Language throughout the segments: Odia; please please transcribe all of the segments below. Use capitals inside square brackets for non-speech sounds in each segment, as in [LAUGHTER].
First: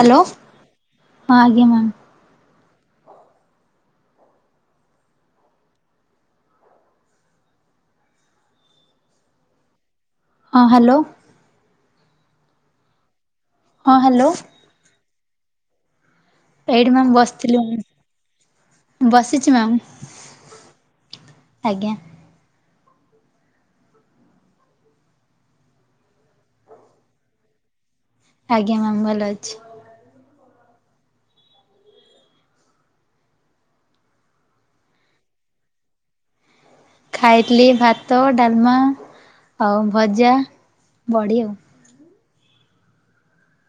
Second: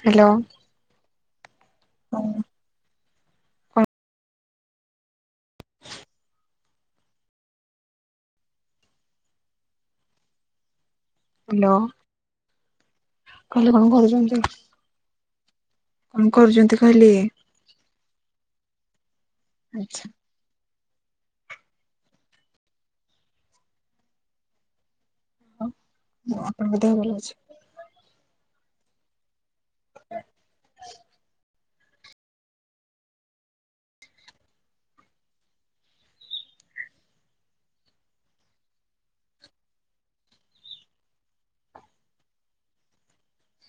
ହ୍ୟାଲୋ। ହଁ ଆଜ୍ଞା ମ୍ୟାମ୍। ହ୍ୟାଲୋ ହଁ ହ୍ୟାଲୋ। ହ୍ୟାଲୋ। କହିଲି କଣ ହଁ ହ୍ୟାଲୋ କରୁଛନ୍ତି? କଣ କରୁଛନ୍ତି ଏଇଠି ମ୍ୟାମ୍ କହିଲି? ବସିଥିଲି ମ୍ୟାମ୍ ବସିଛି ମ୍ୟାମ୍ ଆଚ୍ଛା। ଆଜ୍ଞା। ଆଉ ମୁଁ ଆପଣଙ୍କ ଦେହ ଭଲ ଅଛି? ଆଜ୍ଞା ମ୍ୟାାମ ଭଲ ଅଛି। [INAUDIBLE] ଖାଇଥିଲି ଭାତ ଡାଲମା। ଆଉ ଭଜା ବଡ଼ି ଆଉ।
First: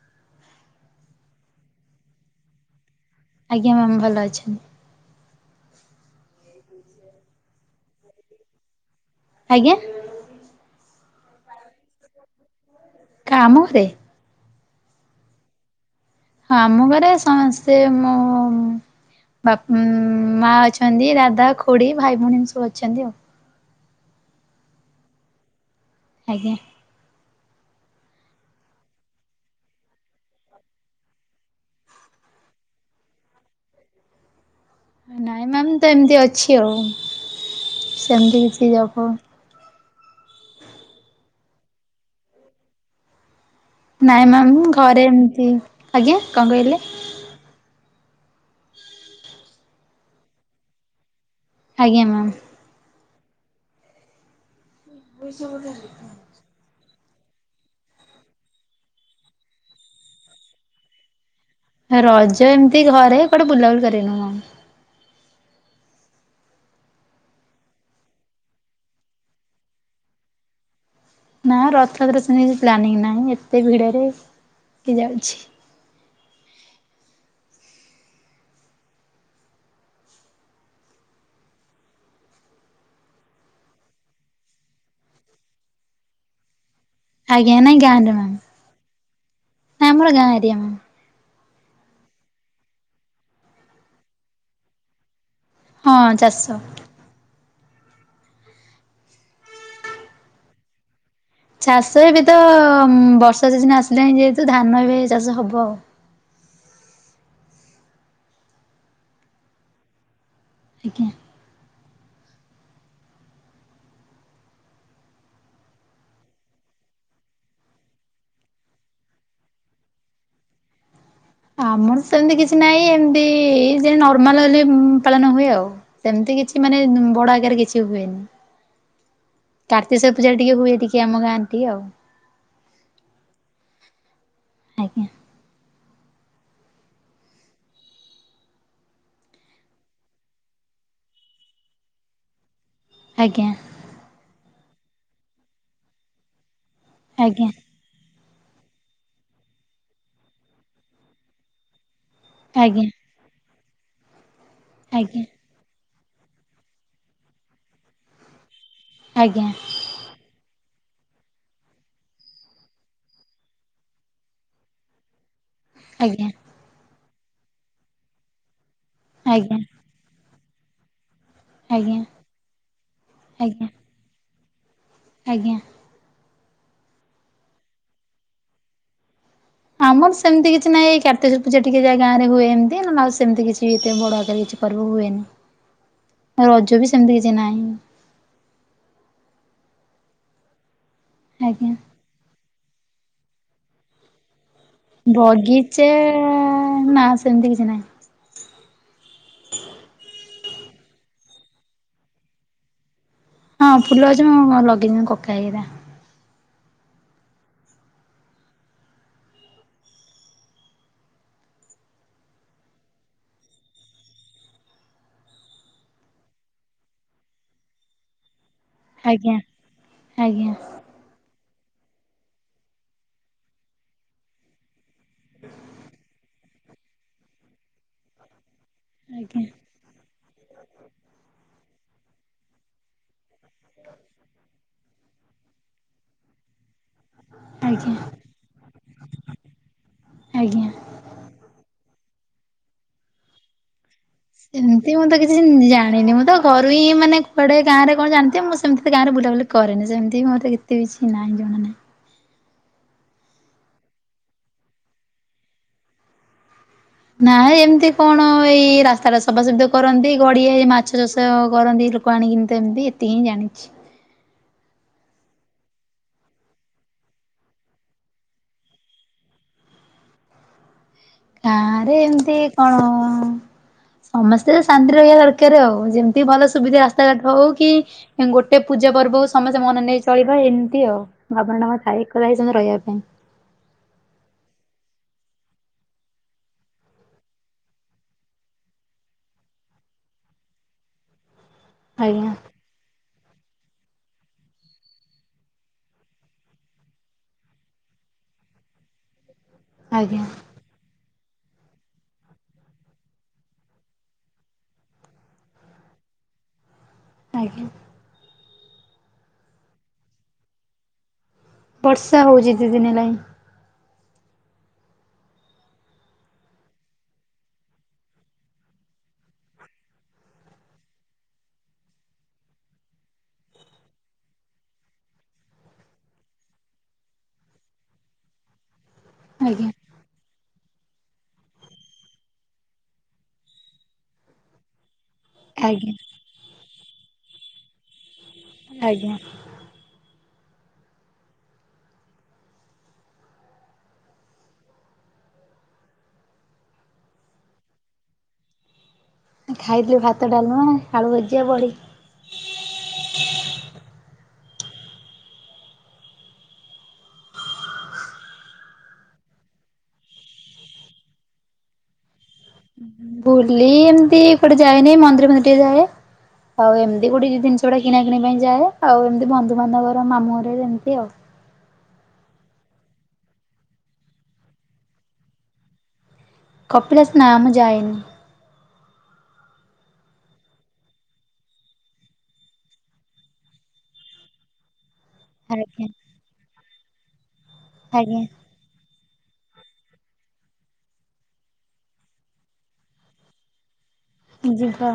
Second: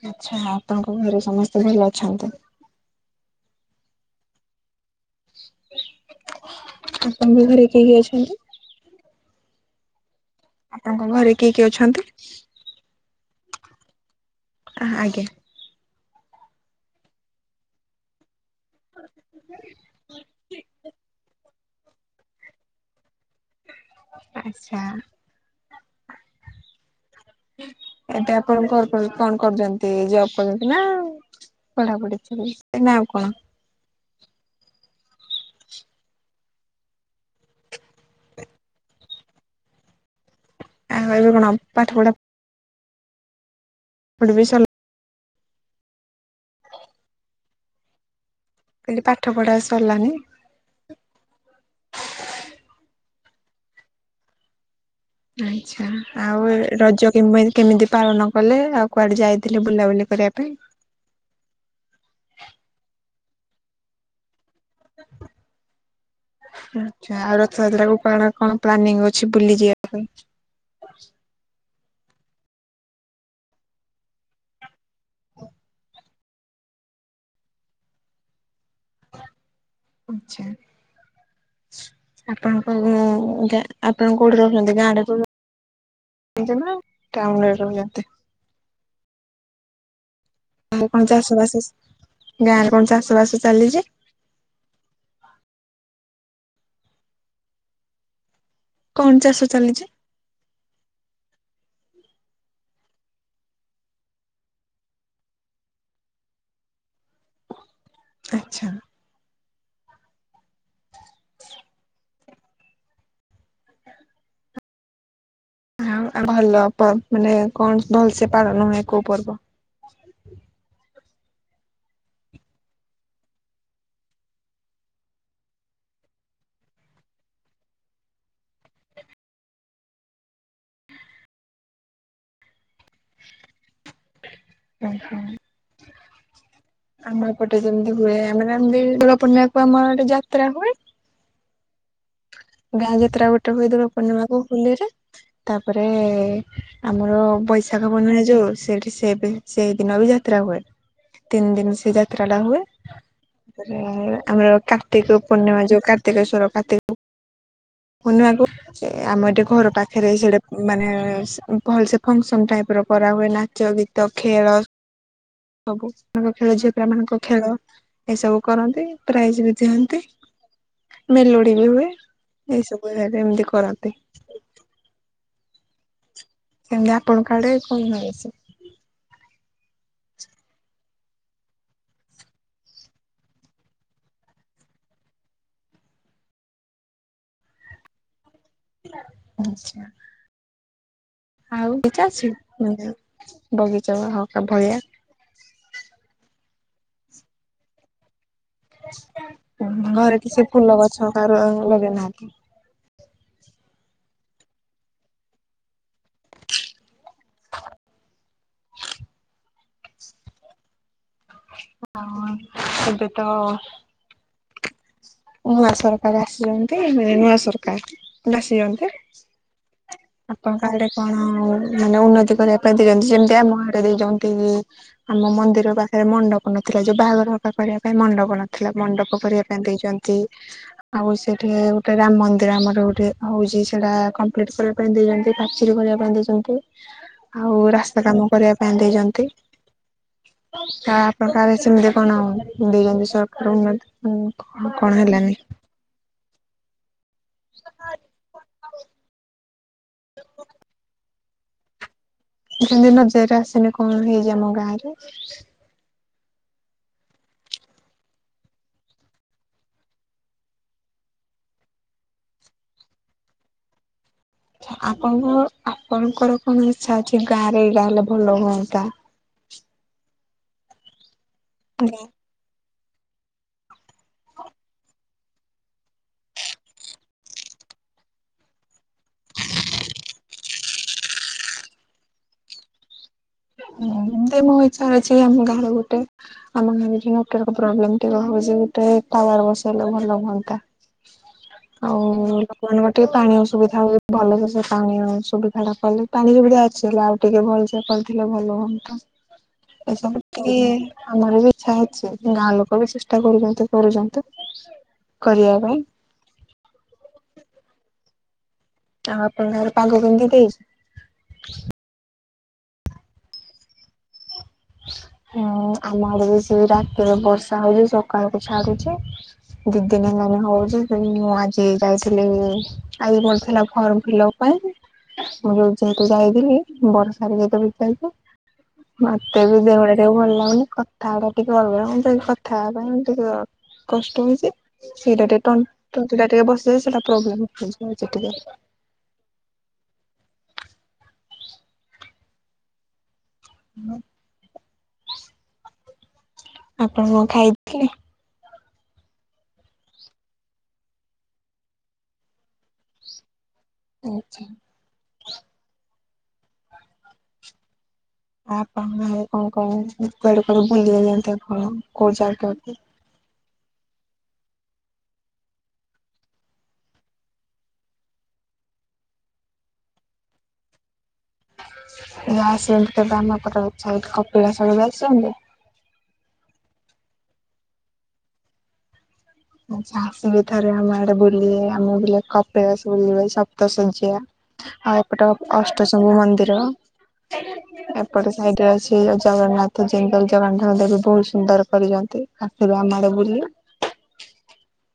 ଆଚ୍ଛା ଆପଣଙ୍କ ଘରେ ସମସ୍ତେ ଭଲ ଅଛନ୍ତି। ଆଜ୍ଞା ମ୍ୟାମ୍ ଭଲ ଅଛନ୍ତି। ଆପଣ ଙ୍କ ଘରେ କିଏ କିଏ ଅଛନ୍ତି? ଆଜ୍ଞା। ଆପଣଙ୍କ ଘରେ କିଏ କିଏ ଅଛନ୍ତି? କାମ ସେ ହ ଆଜ୍ଞା। ହଁ ଆମ ଘରେ ସମସ୍ତେ ମୁଁ ବାପ୍ ମା ଅଛନ୍ତି ଦାଦା ଖୁଡି ଭାଇ ଭଉଣୀ ଏମିତି ସବୁ ଅଛନ୍ତି ଆଉ। ଆଚ୍ଛା। ଆଜ୍ଞା। ଏବେ ଆପଣ କଣ କରୁ କଣ କରୁଛନ୍ତି ଜବ୍ କରୁଛନ୍ତି ନା। ପଢ଼ା ପଢ଼ି ଚାଲିଛି ନାଁ ଆଉ କଣ? ନାଇଁ ମ୍ୟାାମ ତ ଏମିତି ଅଛି ଆଉ ସେମିତି କିଛି ଯବ ଫବ୍ ଆଉ ଏବେ କଣ ପାଠ ପଢ଼ା ନାଇଁ ମାମ ସରିଲା ଘରେ ଏମତି ଆଜ୍ଞା କଣ କହିଲେ? ଏଇ ପାଠ ପଢ଼ା ସରିଲାଣି। ଆଜ୍ଞା ମାମ୍। ଆଚ୍ଛା ଆଉ ରଜ କେମେ କେମିତି ପାଳନ କଲେ ଆଉ କୁଆଡ଼େ ଯାଇଥିଲେ ବୁଲାବୁଲି କରିବା ପାଇଁ? କୁଆଡ଼େ ବୁଲାବୁଲି କରେନି ମ। [UNINTELLIGIBLE] ଆଚ୍ଛା ଆଉ ରଥଯାତ୍ରାକୁ କଣ କଣ ପ୍ଲାନିଂ ଅଛି ବୁଲି ଯିବା ପାଇଁ? [INAUDIBLE] ନା ରଥଯାତ୍ରାରେ ସେମତୀ କିଛି ପ୍ଲାନିଂ ନାହିଁ ଏତେ ଭିଡ଼େରେ କିଏ ଯାଉଛି? ଆଛା। ଆପଣ କୋଉ ଯା ଆପଣ କୋଉଠି ରହୁଛନ୍ତି ଗାଁ ରେ କୋଉ [UNINTELLIGIBLE] ଆଜ୍ଞା ନାଇଁ ଗାଁରେ ମାମ୍ ନାଇଁ ଆମର ଗାଁ ରେ ଆଉ କଣ ଚାଷ ବାସ ଗାଁ ରେ କଣ ଚାଷ ବାସ ଚାଲିଛି। ହଁ ଚାଷ। କଣ ଚାଷ ଚାଲିଛି? ଚାଷ ଏବେ ତ ବର୍ଷା ସିଜିନ ଆସିଲାଣିି ଯେହେତୁ ଧାନ ଏବେ ଚାଷ ହବ ଆଉ। ଆଚ୍ଛା। ଆଜ୍ଞା। ଆଉ ଭଲ ମାନେ କଣ ଭଲସେ ପାଳନ ହୁଏ କୋଉ ପର୍ବ? [INAUDIBLE] ଆମର ସେମିତି କିଛି ନାହିଁ ଏମତି ଯେ ନର୍ମାଲ ହେଲେ ପାଳନ ହୁଏ ଆଉ ସେମତି। କିଛି ମାନେ ବଡ଼ ଆକାରରେ କିଛି ହୁଏନି। [INAUDIBLE] କାର୍ତ୍ତିଶ୍ୱର ପୂଜା ଟିକେ ହୁଏ ଟିକେ ଆମ ଗାଁରେ ଟିକେ ଆଉ। ଓ ଆଜ୍ଞା ହୋ। ଆମର ଏପଟେ ସେମତି ହୁଏ ଆମ ଗାଁ ରେ ବି ଦୋଳପୂର୍ଣ୍ଣିମାକୁ ଆମଆଡ଼େ ଯାତ୍ରା ହୁଏ। ଗାଁ ଯାତ୍ରା ଆଜ୍ଞା ଗୋଟେ ହୁଏ ଦୋଳପୂର୍ଣିମାକୁ ହୋଲିରେ ତାପରେ ଆମର ଆଜ୍ଞା ବୈଶାଖ ବନ ହେଇ ଯୋଉ ସେଠି ସେବେ ସେଇ ଦିନ ବି ଯାତ୍ରା ହୁଏ ତିନି ଦିନ ସେ ଯା ଯାତ୍ରା ଟା ହୁଏ ଆଜ୍ଞା ତାପରେ ଆମର କାର୍ତ୍ତିକ ଆଜ୍ଞା ପୂର୍ଣ୍ଣିମା ଯୋଉ କା କାର୍ତ୍ତିକେଶ୍ଵର କାତିପୁନିବାକୁ ଆମ ଏଠେ ଆଜ୍ଞା ଘର ପାଖରେ ସେଟ ମାନେ ଭଲ ସେ ଫଙ୍କସନ୍ ଟାଇପ ର କରାହୁଏ ନାଚ ଗୀତ ଖେଳ। ସବୁ ଆଜ୍ଞା ମାଙ୍କ ଖେଳ ଝିଅ ପିଲା ମାନଙ୍କ ଖେଳ ଏସବୁ କରନ୍ତି। ନ୍ତି ପ୍ରାଇଜି ଆଜ୍ଞା ବି ଦିଅନ୍ତି। ମେଲୁଡି ବି ହୁଏ ଆଜ୍ଞା ଏଇସବୁ ଜରେ ଏମତି ଆଜ୍ଞା କରନ୍ତି। ଆଜ୍ଞା। କେମତି ଆପଣଙ୍କ କାଡେ କଣ ହେଇଛି [UNINTELLIGIBLE] ଆମର ସେମିତି କିଛି ନାହିଁ ଏଇ କତ୍ତିକ ପୂଜା ଟିକେ ଯାହା ଗାଁରେ ହୁଏ ଏମତି ନା ଆଉ ସେମିତି କିଛି ଏତେ ବଡ ଆକାର କିଛି ପର୍ବ ହୁଏନି ରଜ ବି ସେମିତି କିଛି ନାହିଁ। [UNINTELLIGIBLE] ଆଜ୍ଞା ଆଉ [UNINTELLIGIBLE] ବଗିଚା ବା ହ। ବଗିଚା ନା ସେମିତି କିଛି ନାହିଁ। ଘରେ କିଛି ଫୁଲ ଗଛ ରୁଆ ଲଗେଇନାହାନ୍ତି। ହଁ ଫୁଲ ଗଛ ହ ଲଗେଇଛନ୍ତି କକା ହେରା। ହଁ ଏବେ ତ ନୂଆ ସରକାର ଆସିଛନ୍ତି ମାନେ ନୂଆ ସରକାର ଆସିଛନ୍ତି। ଆଜ୍ଞା ଆଜ୍ଞା ଆପଣଙ୍କ ଆଡେ କଣ ମାନେ ଉନ୍ନତି କରିବା ପାଇଁ ଦେଇଛନ୍ତି ଯେମତି ଆମ ଆଡ଼େ ଦେଇଛନ୍ତି ଆମ ମନ୍ଦିର ପାଖରେ ମଣ୍ଡପ। ମନଥିଲା ଯୋଉ ବାହାଘର ହକା କରିବା ପାଇଁ ମଣ୍ଡପ। ଥିଲା ମଣ୍ଡପ କରିବା ଆଜ୍ଞା ପାଇଁ ଦେଇଛନ୍ତି ଆଉ ସେଠି ଗୋଟେ ରାମ ମନ୍ଦିର ଆମର ଗୋଟେ ହଉଛି ସେଟା କମ୍ପଲିଟ କରିବା ପାଇଁ ଦେଇଛନ୍ତି ପାଚେରୀ କରିବା ପାଇଁ ଦେଇଛନ୍ତି। ଆଉ ଆଜ୍ଞା ରାସ୍ତା କାମ କରିବା ପାଇଁ ଦେଇଛନ୍ତି। ଆଜ୍ଞା ତ ଆପଣ ଆଡ଼େ ସେମିତି କଣ ଦେଇଛନ୍ତି ସରକାର ଉନ୍ନତି କଣ ସେମତି ମୁଁ ତ ହେଲାନି କିଛି ଜାଣିନି ମୁଁ ତ କରୁ ହି ମାନେ କୁଆଡେ ଗାଁରେ କଣ ଜାଣିଥିବ ମୁଁ ସେମିତି ତ ଗାଁରେ ବୁଲାବୁଲି କରେନି ସେମିତି ମୋତେ କେତେ କିଛି ନାହିଁ। ଜଣା ନାହିଁ। ସେମିତି ନଜରେ ଆସନି କଣ ହେଇଛି ଆମ ଗାଁ ରେ। ନାଇ ଏମିତି କଣ ଏଇ ରାସ୍ତା ଟା ସଫା ସଫି କରାନ୍ତି କରନ୍ତି ଗଡିଆ ହେଇ ମାଛ ଚାଷ କରନ୍ତି। ଲୋକ ଆଣିକିନି ତ ଏମିତି ଏତିକି ହିଁ ଜାଣିଛି। ଆପଣଙ୍କ ଆପଣଙ୍କର କଣ ଇଛା ଅଛି ଗାଁରେ ଏଇଗା ହେଲେ ଭଲ ହୁଅନ୍ତା? ଗାଁ ରେ ଏମିତି କଣ? ସମସ୍ତେ ଶାନ୍ତି ରହିବା ଦରକାର ଆଉ ଯେମିତି ଭଲ ସୁବିଧା ରାସ୍ତାଘାଟ ହଉ କି ଗୋଟେ ପୂଜା ପର୍ବକୁ ସମସ୍ତେ ମନେ ନେଇ ଚଳିବା ଏମିତି ଆଉ ଭାବନା ଥାଏ ଏକଥା ହେଇ ରହିବା ପାଇଁ। ହଁ ମୋ ଇଚ୍ଛା ଅଛି ଆମ ଗାଁ ରେ ଗୋଟେ ଆମ ଗାଁ ରେ ଯୋଉ ନେଟୱର୍କ ପ୍ରୋବ୍ଲେମ୍ ଟି ହେଉଛି ଗୋଟେ ଟାୱାର ବସେଇଲେ ଭଲ ହୁଅନ୍ତା ଆଉ ଆଜ୍ଞା ଲୋକମାନଙ୍କ ଟିକେ ପାଣି ଅ ସୁୁବିଧା ହ ଭଲସ ସେ ପାଣି ସୁବିଧା ଟା କଲେ ପାଣି ସୁବିଧା ଅଛି ହେଲା ଆଉ ଟିକେ ଭଲସେ ଥିଲେ ଭଲ ହୁଅନ୍ତା ଏସବୁ ଆଜ୍ଞା ଟିକେ ଆମର ବି ଇଚ୍ଛା ଅଛି ଗାଁ ଲୋକ ବି ଚେଷ୍ଟା କରୁଛନ୍ତି କରୁଛନ୍ତି। କରିବା ପାଇଁ ଆଜ୍ଞା। ଆଉ ଅପଙ୍କ ଆଡ଼େ ପାଗ କେମିତି ଦେଇଛି? ଚା ହଉଛି ଦି ଦିନି ଦେଲାଣି। ହଁ ଆମ ଆଡ଼େ ବି ସେ ରାତିରେ ବର୍ଷା ହଉଛି ସକାଳକୁ ଛାଡୁଛି। ଦି ଦିନ ମାନ ହଉଛି ମୁଁ ଆଜି ଯାଇଥିଲି ଯାଇଥିଲା ଆଇ ମିଳୁଥିଲା ଫର୍ମ ଫିଲିପ୍ ପାଇଁ। ମୁଁ ଯୋଉ ଯେହେତୁ ଯାଇଥିଲି ବର୍ଷା ରେ ଭିଯାଉଛି। ତେବେ ଆଜ୍ଞା ଦେହଗୁଡ଼ ଟିକେ ଭଲ ଲାଗୁନି। ଥାଉଡା ଟିକେଅଲଗା ମୋତେ କଥା ହେବା ପାଇଁ ଟିକେ କଷ୍ଟ ହଉଛି। ସେଇଟା ଟିକେ [UNINTELLIGIBLE] ଆଜ୍ଞା ତଣ୍ଟିଟା ଟିକେ ବସି ଯାଇଛି, ସେଇଟା ପ୍ରୋବ୍ଲେମ ଦେଖୋଇଛି ଆଜ୍ଞା। ହୁଁ ଆପଣ କଣ ଖାଇଥିଲେ? ଖାଇଥିଲୁ ଭାତ, ଡାଲମା, ଆଳୁ ଭଜା, ଵଡି। ଆଛା। ଆପଣ [UNINTELLIGIBLE] କଣ କଣ କୁଆଡେ କୁଆଡେ ବୁଲି ଯାଇଚନ୍ତି ଆପଣ କୋଉ ଜାଗ? ବୁଲି ଏମିତି କୁଆଡେ ଯାଏନି, ମନ୍ଦିର ଫନ୍ଦିର ଟିକେ ଯାଏ। ଆଉ ଏମିତି ଗୋଟେ ଜିନିଷ ଗୁଡା କିଣା କିଣିିବା ପାଇଁ ଯାଏ ଆଉ ଏମିତି ବନ୍ଧୁବାନ୍ଧବର ମାମୁଁ ଘରେ ଏମିତି ଆଉ। [UNINTELLIGIBLE] କପିଳାସ [UNINTELLIGIBLE] କପିଲାସ ନାଁ ମୁଁ ଯାଇନି। ଆଛା, ଅସୁବିଧା ରେ ଆମ ଆଡେ ବୁଲେ ଆମେ ବୁ କପିଲାସ ବୁଲିବ ସପ୍ତଶଯ୍ୟ। ଆଉ ଏପଟ ଆଜ୍ଞା ଅଷ୍ଟଶଙ ମନ୍ଦିର ଆଜ୍ଞା ଏପଟ ସାଇଡରେ ଅଛି। ଜଗନ୍ନାଥ ଯେ ଜଗନ୍ନାଥ ଦେବୀ ବହୁତ ସୁନ୍ଦର କରିଛନ୍ତି ଆସିବେ ଆମଆଡେ ବୁଲି। ଯିବା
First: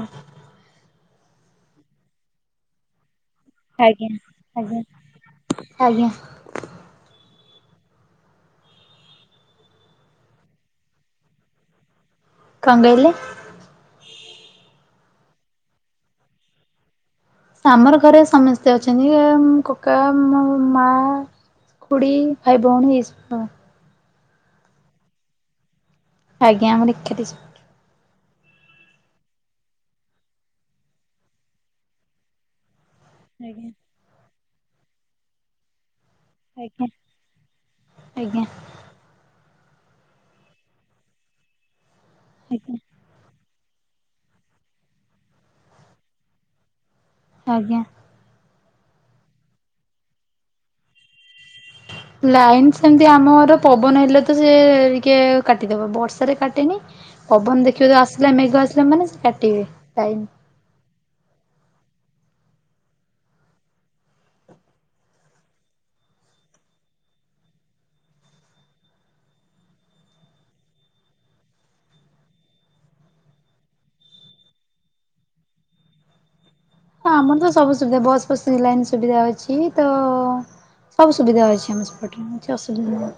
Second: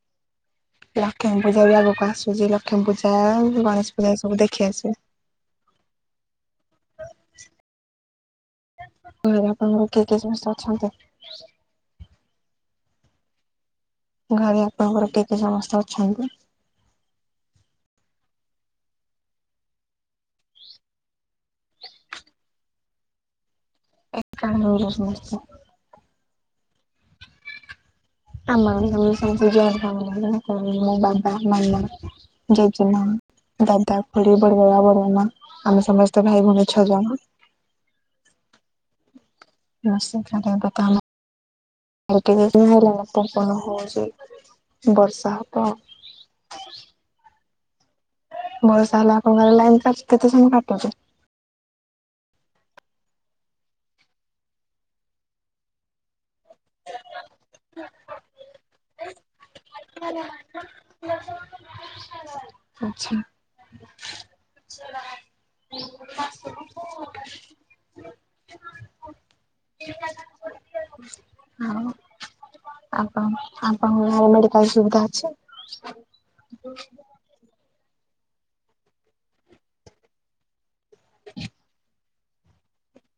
ଲକ୍ଷ୍ମୀ ପୂଜା ବି ଆଗକୁ ଆସୁଛି, ଲକ୍ଷ୍ମୀ ପୂଜା ଗଣେଶ ଆଜ୍ଞା ପୂଜା ରେ ସବୁ ଦେଖି ଆଜ୍ଞା ଆଜ୍ଞା ଆସିବେ। ଘରେ ଆପଣଙ୍କ ର କିଏ କିଏ ସମସ୍ତେ ଅଛନ୍ତି? କଣ କହିଲେ? ଘରେ ଆପଣଙ୍କ ର କିଏ କିଏ ସମସ୍ତେ ଅଛନ୍ତି। ଆମର ଘରେ ସମସ୍ତେ ଅଛନ୍ତି କକା, ମୋ ମା। ଖୁଡି ଭାଇ ଭଉଣ ଏଇ ସବୁ। ଏକାଠି ରହୁଚୁ ସମସ୍ତେ। ଆଜ୍ଞା ଆମର ଏକାଠି ସବୁ। ଆମର ବି ସେମିତି ଜୋଏଣ୍ଟ ଫାମିଲି [UNINTELLIGIBLE] ମ ବାବା ମାମା ଜେଜୀ ଜେଜେମା, ଆଜ୍ଞା ଦାଦା ଖୁଡି, ବଡ ବାବା, ବଡ଼ ମାମା, ଆମେ ସମସ୍ତେ ତ ଭାଇ ଭଉଣୀ ଛ ଆଜ୍ଞା ଜଣ। ଆଜ୍ଞା। ଆ ସେ [UNINTELLIGIBLE] ଆଜ୍ଞା ହଉଛି ବର୍ଷା ହବ। ଆଜ୍ଞା। [UNINTELLIGIBLE] ଲାଇନ ସେମିତି ଆମର ପବନ ହେଲେ ତ ସେ ଟିକେ କାଟିଦବ, ବର୍ଷାରେ କାଟ କାଟେ ନି ପବନ ଦେଖିବ ଆସିଲା ମେଘ ଆସିଲା ମାନେ ସେ କାଟିବେ ଲାଇନ। [UNINTELLIGIBLE] ଆଛା। [UNINTELLIGIBLE] ଆପଣଙ୍କର ମେଡିକାଲ ସୁବିଧା ଅଛି? ଆମର ତ ସବୁ ସୁବିଧା, ବସ୍ ଫସ ସେ ଲାଇନ ସୁବିଧା ଅଛି ତ ସବୁ ସୁବିଧା ଅଛି ଆମର ସେପଟେ, କିଛି ଅସୁବିଧା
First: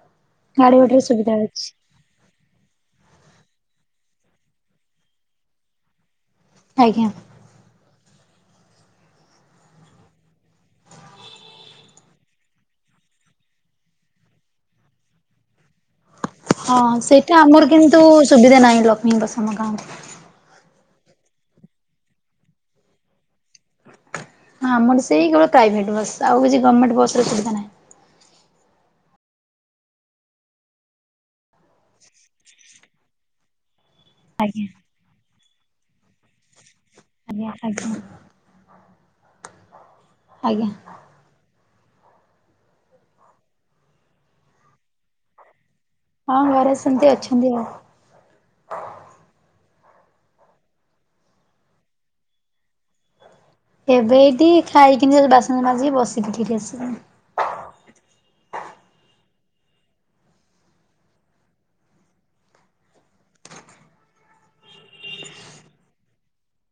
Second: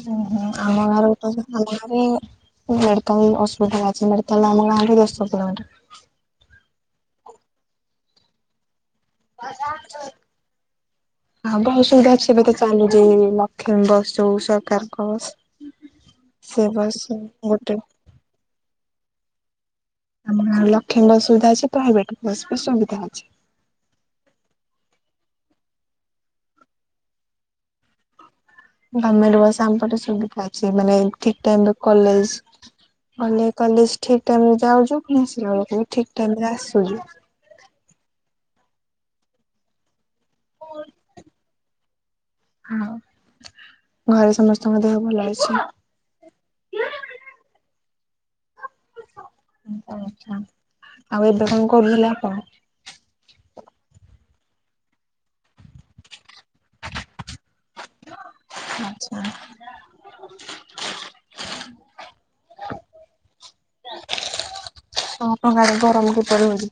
ହୁଁ ହୁଁ, ଗାଡି ଆମ ଘୋଡାର ଗାଁରେ ସୁବିଧା ଅଛି। ମେଡିକାଲ ଅସୁବିଧା ଅଛି। ସିମେଣ୍ଟ ତାଲା ଆମ ଗାଁ ଠୁ ଦଶକିଲୋମିଟର। ଆଜ୍ଞା। [UNINTELLIGIBLE] ହଁ ବହୁ ସୁବିଧା ଅଛି, ଏବେ ତ ଚାଲୁଛି ଲକ୍ଷ୍ମୀ ବସ ଯଉ ସରକାରଙ୍କସ୍ ହଁ ସେଇଟା ଆମର ଗୋଟେ କିନ୍ତୁ ସୁବିଧା ନାହିଁ, ଲକ୍ଷ୍ମୀ ବସ ଆମ ଗାଁ କୁ। ଆମ ଗାଁ ରେ ଲକ୍ଷୀ ବସ୍ ସୁବିଧା ଅଛି ପ୍ରାଇଭେଟ ବସ୍ ବି ସୁବିଧା ଅଛି। ହଁ, ଆମର ସେଇ କେବଳ ପ୍ରାଇଭେଟ୍ ବସ୍ ଆଉ କିଛି ଗମେଣ୍ଟ ବସର ସୁବିଧା ନାହିଁ। ଗମେଣ୍ଟ ବସ ଆମ ପଟେ ସୁବିଧା ଅଛି ମାନେ ଠିକ ଟାଇମ ରେ କଲେଜ ଗଲେ କଲେଜ ଠିକ ଟାଇମରେ ଆଜ୍ଞା ଯାଉଛୁ ପୁଣି ଆସିଲାବେଳକୁ ଠିକ ଟାଇମରେ ଆସୁଛୁ। ଆଜ୍ଞା ଆଜ୍ଞା [INAUDIBLE] ଆଜ୍ଞା। ଘରେ ସମସ୍ତ ଙ୍କ ଦେହ ଭଲ ଅଛି। ହଁ ଘରେ ସେମିତି ଅଛନ୍ତି ଆଉ। ହୁଁ ଆଛା ଆଉ ଏବେ କଣ କରୁଥିଲେ ଆପଣ? ଏବେ ଏଇଠି ଖାଇକିନି ଯାଉଚି ବାସ ମାଜିକି ବସିଥି [UNINTELLIGIBLE] [INAUDIBLE] [UNINTELLIGIBLE] ଗରମ କିପରି ହେଉଛି?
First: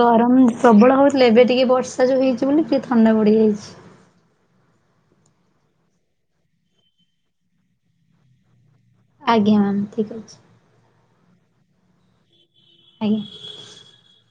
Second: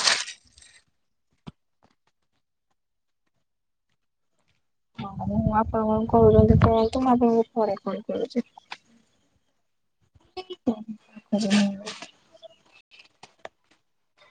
ଗରମ ପ୍ରବଳ ହଉଥିଲା ଏବେ ଟିକେ ବର୍ଷା ଯୋଉ ହେଇଛି ବୋଲି ଟିକେ ଥଣ୍ଡା ବଢ଼ିଯାଇଛି। ହଁ, ମୁଁ ଆପଣ କଣ କହୁଛନ୍ତି କୁହନ୍ତୁ? ମୁଁ ଆପଣଙ୍କୁ ଥରେ କହି ଦଉଛି। ଆଜ୍ଞା ମ୍ୟାମ ଠିକ ଅଛି। [UNINTELLIGIBLE] ଆଜ୍ଞା।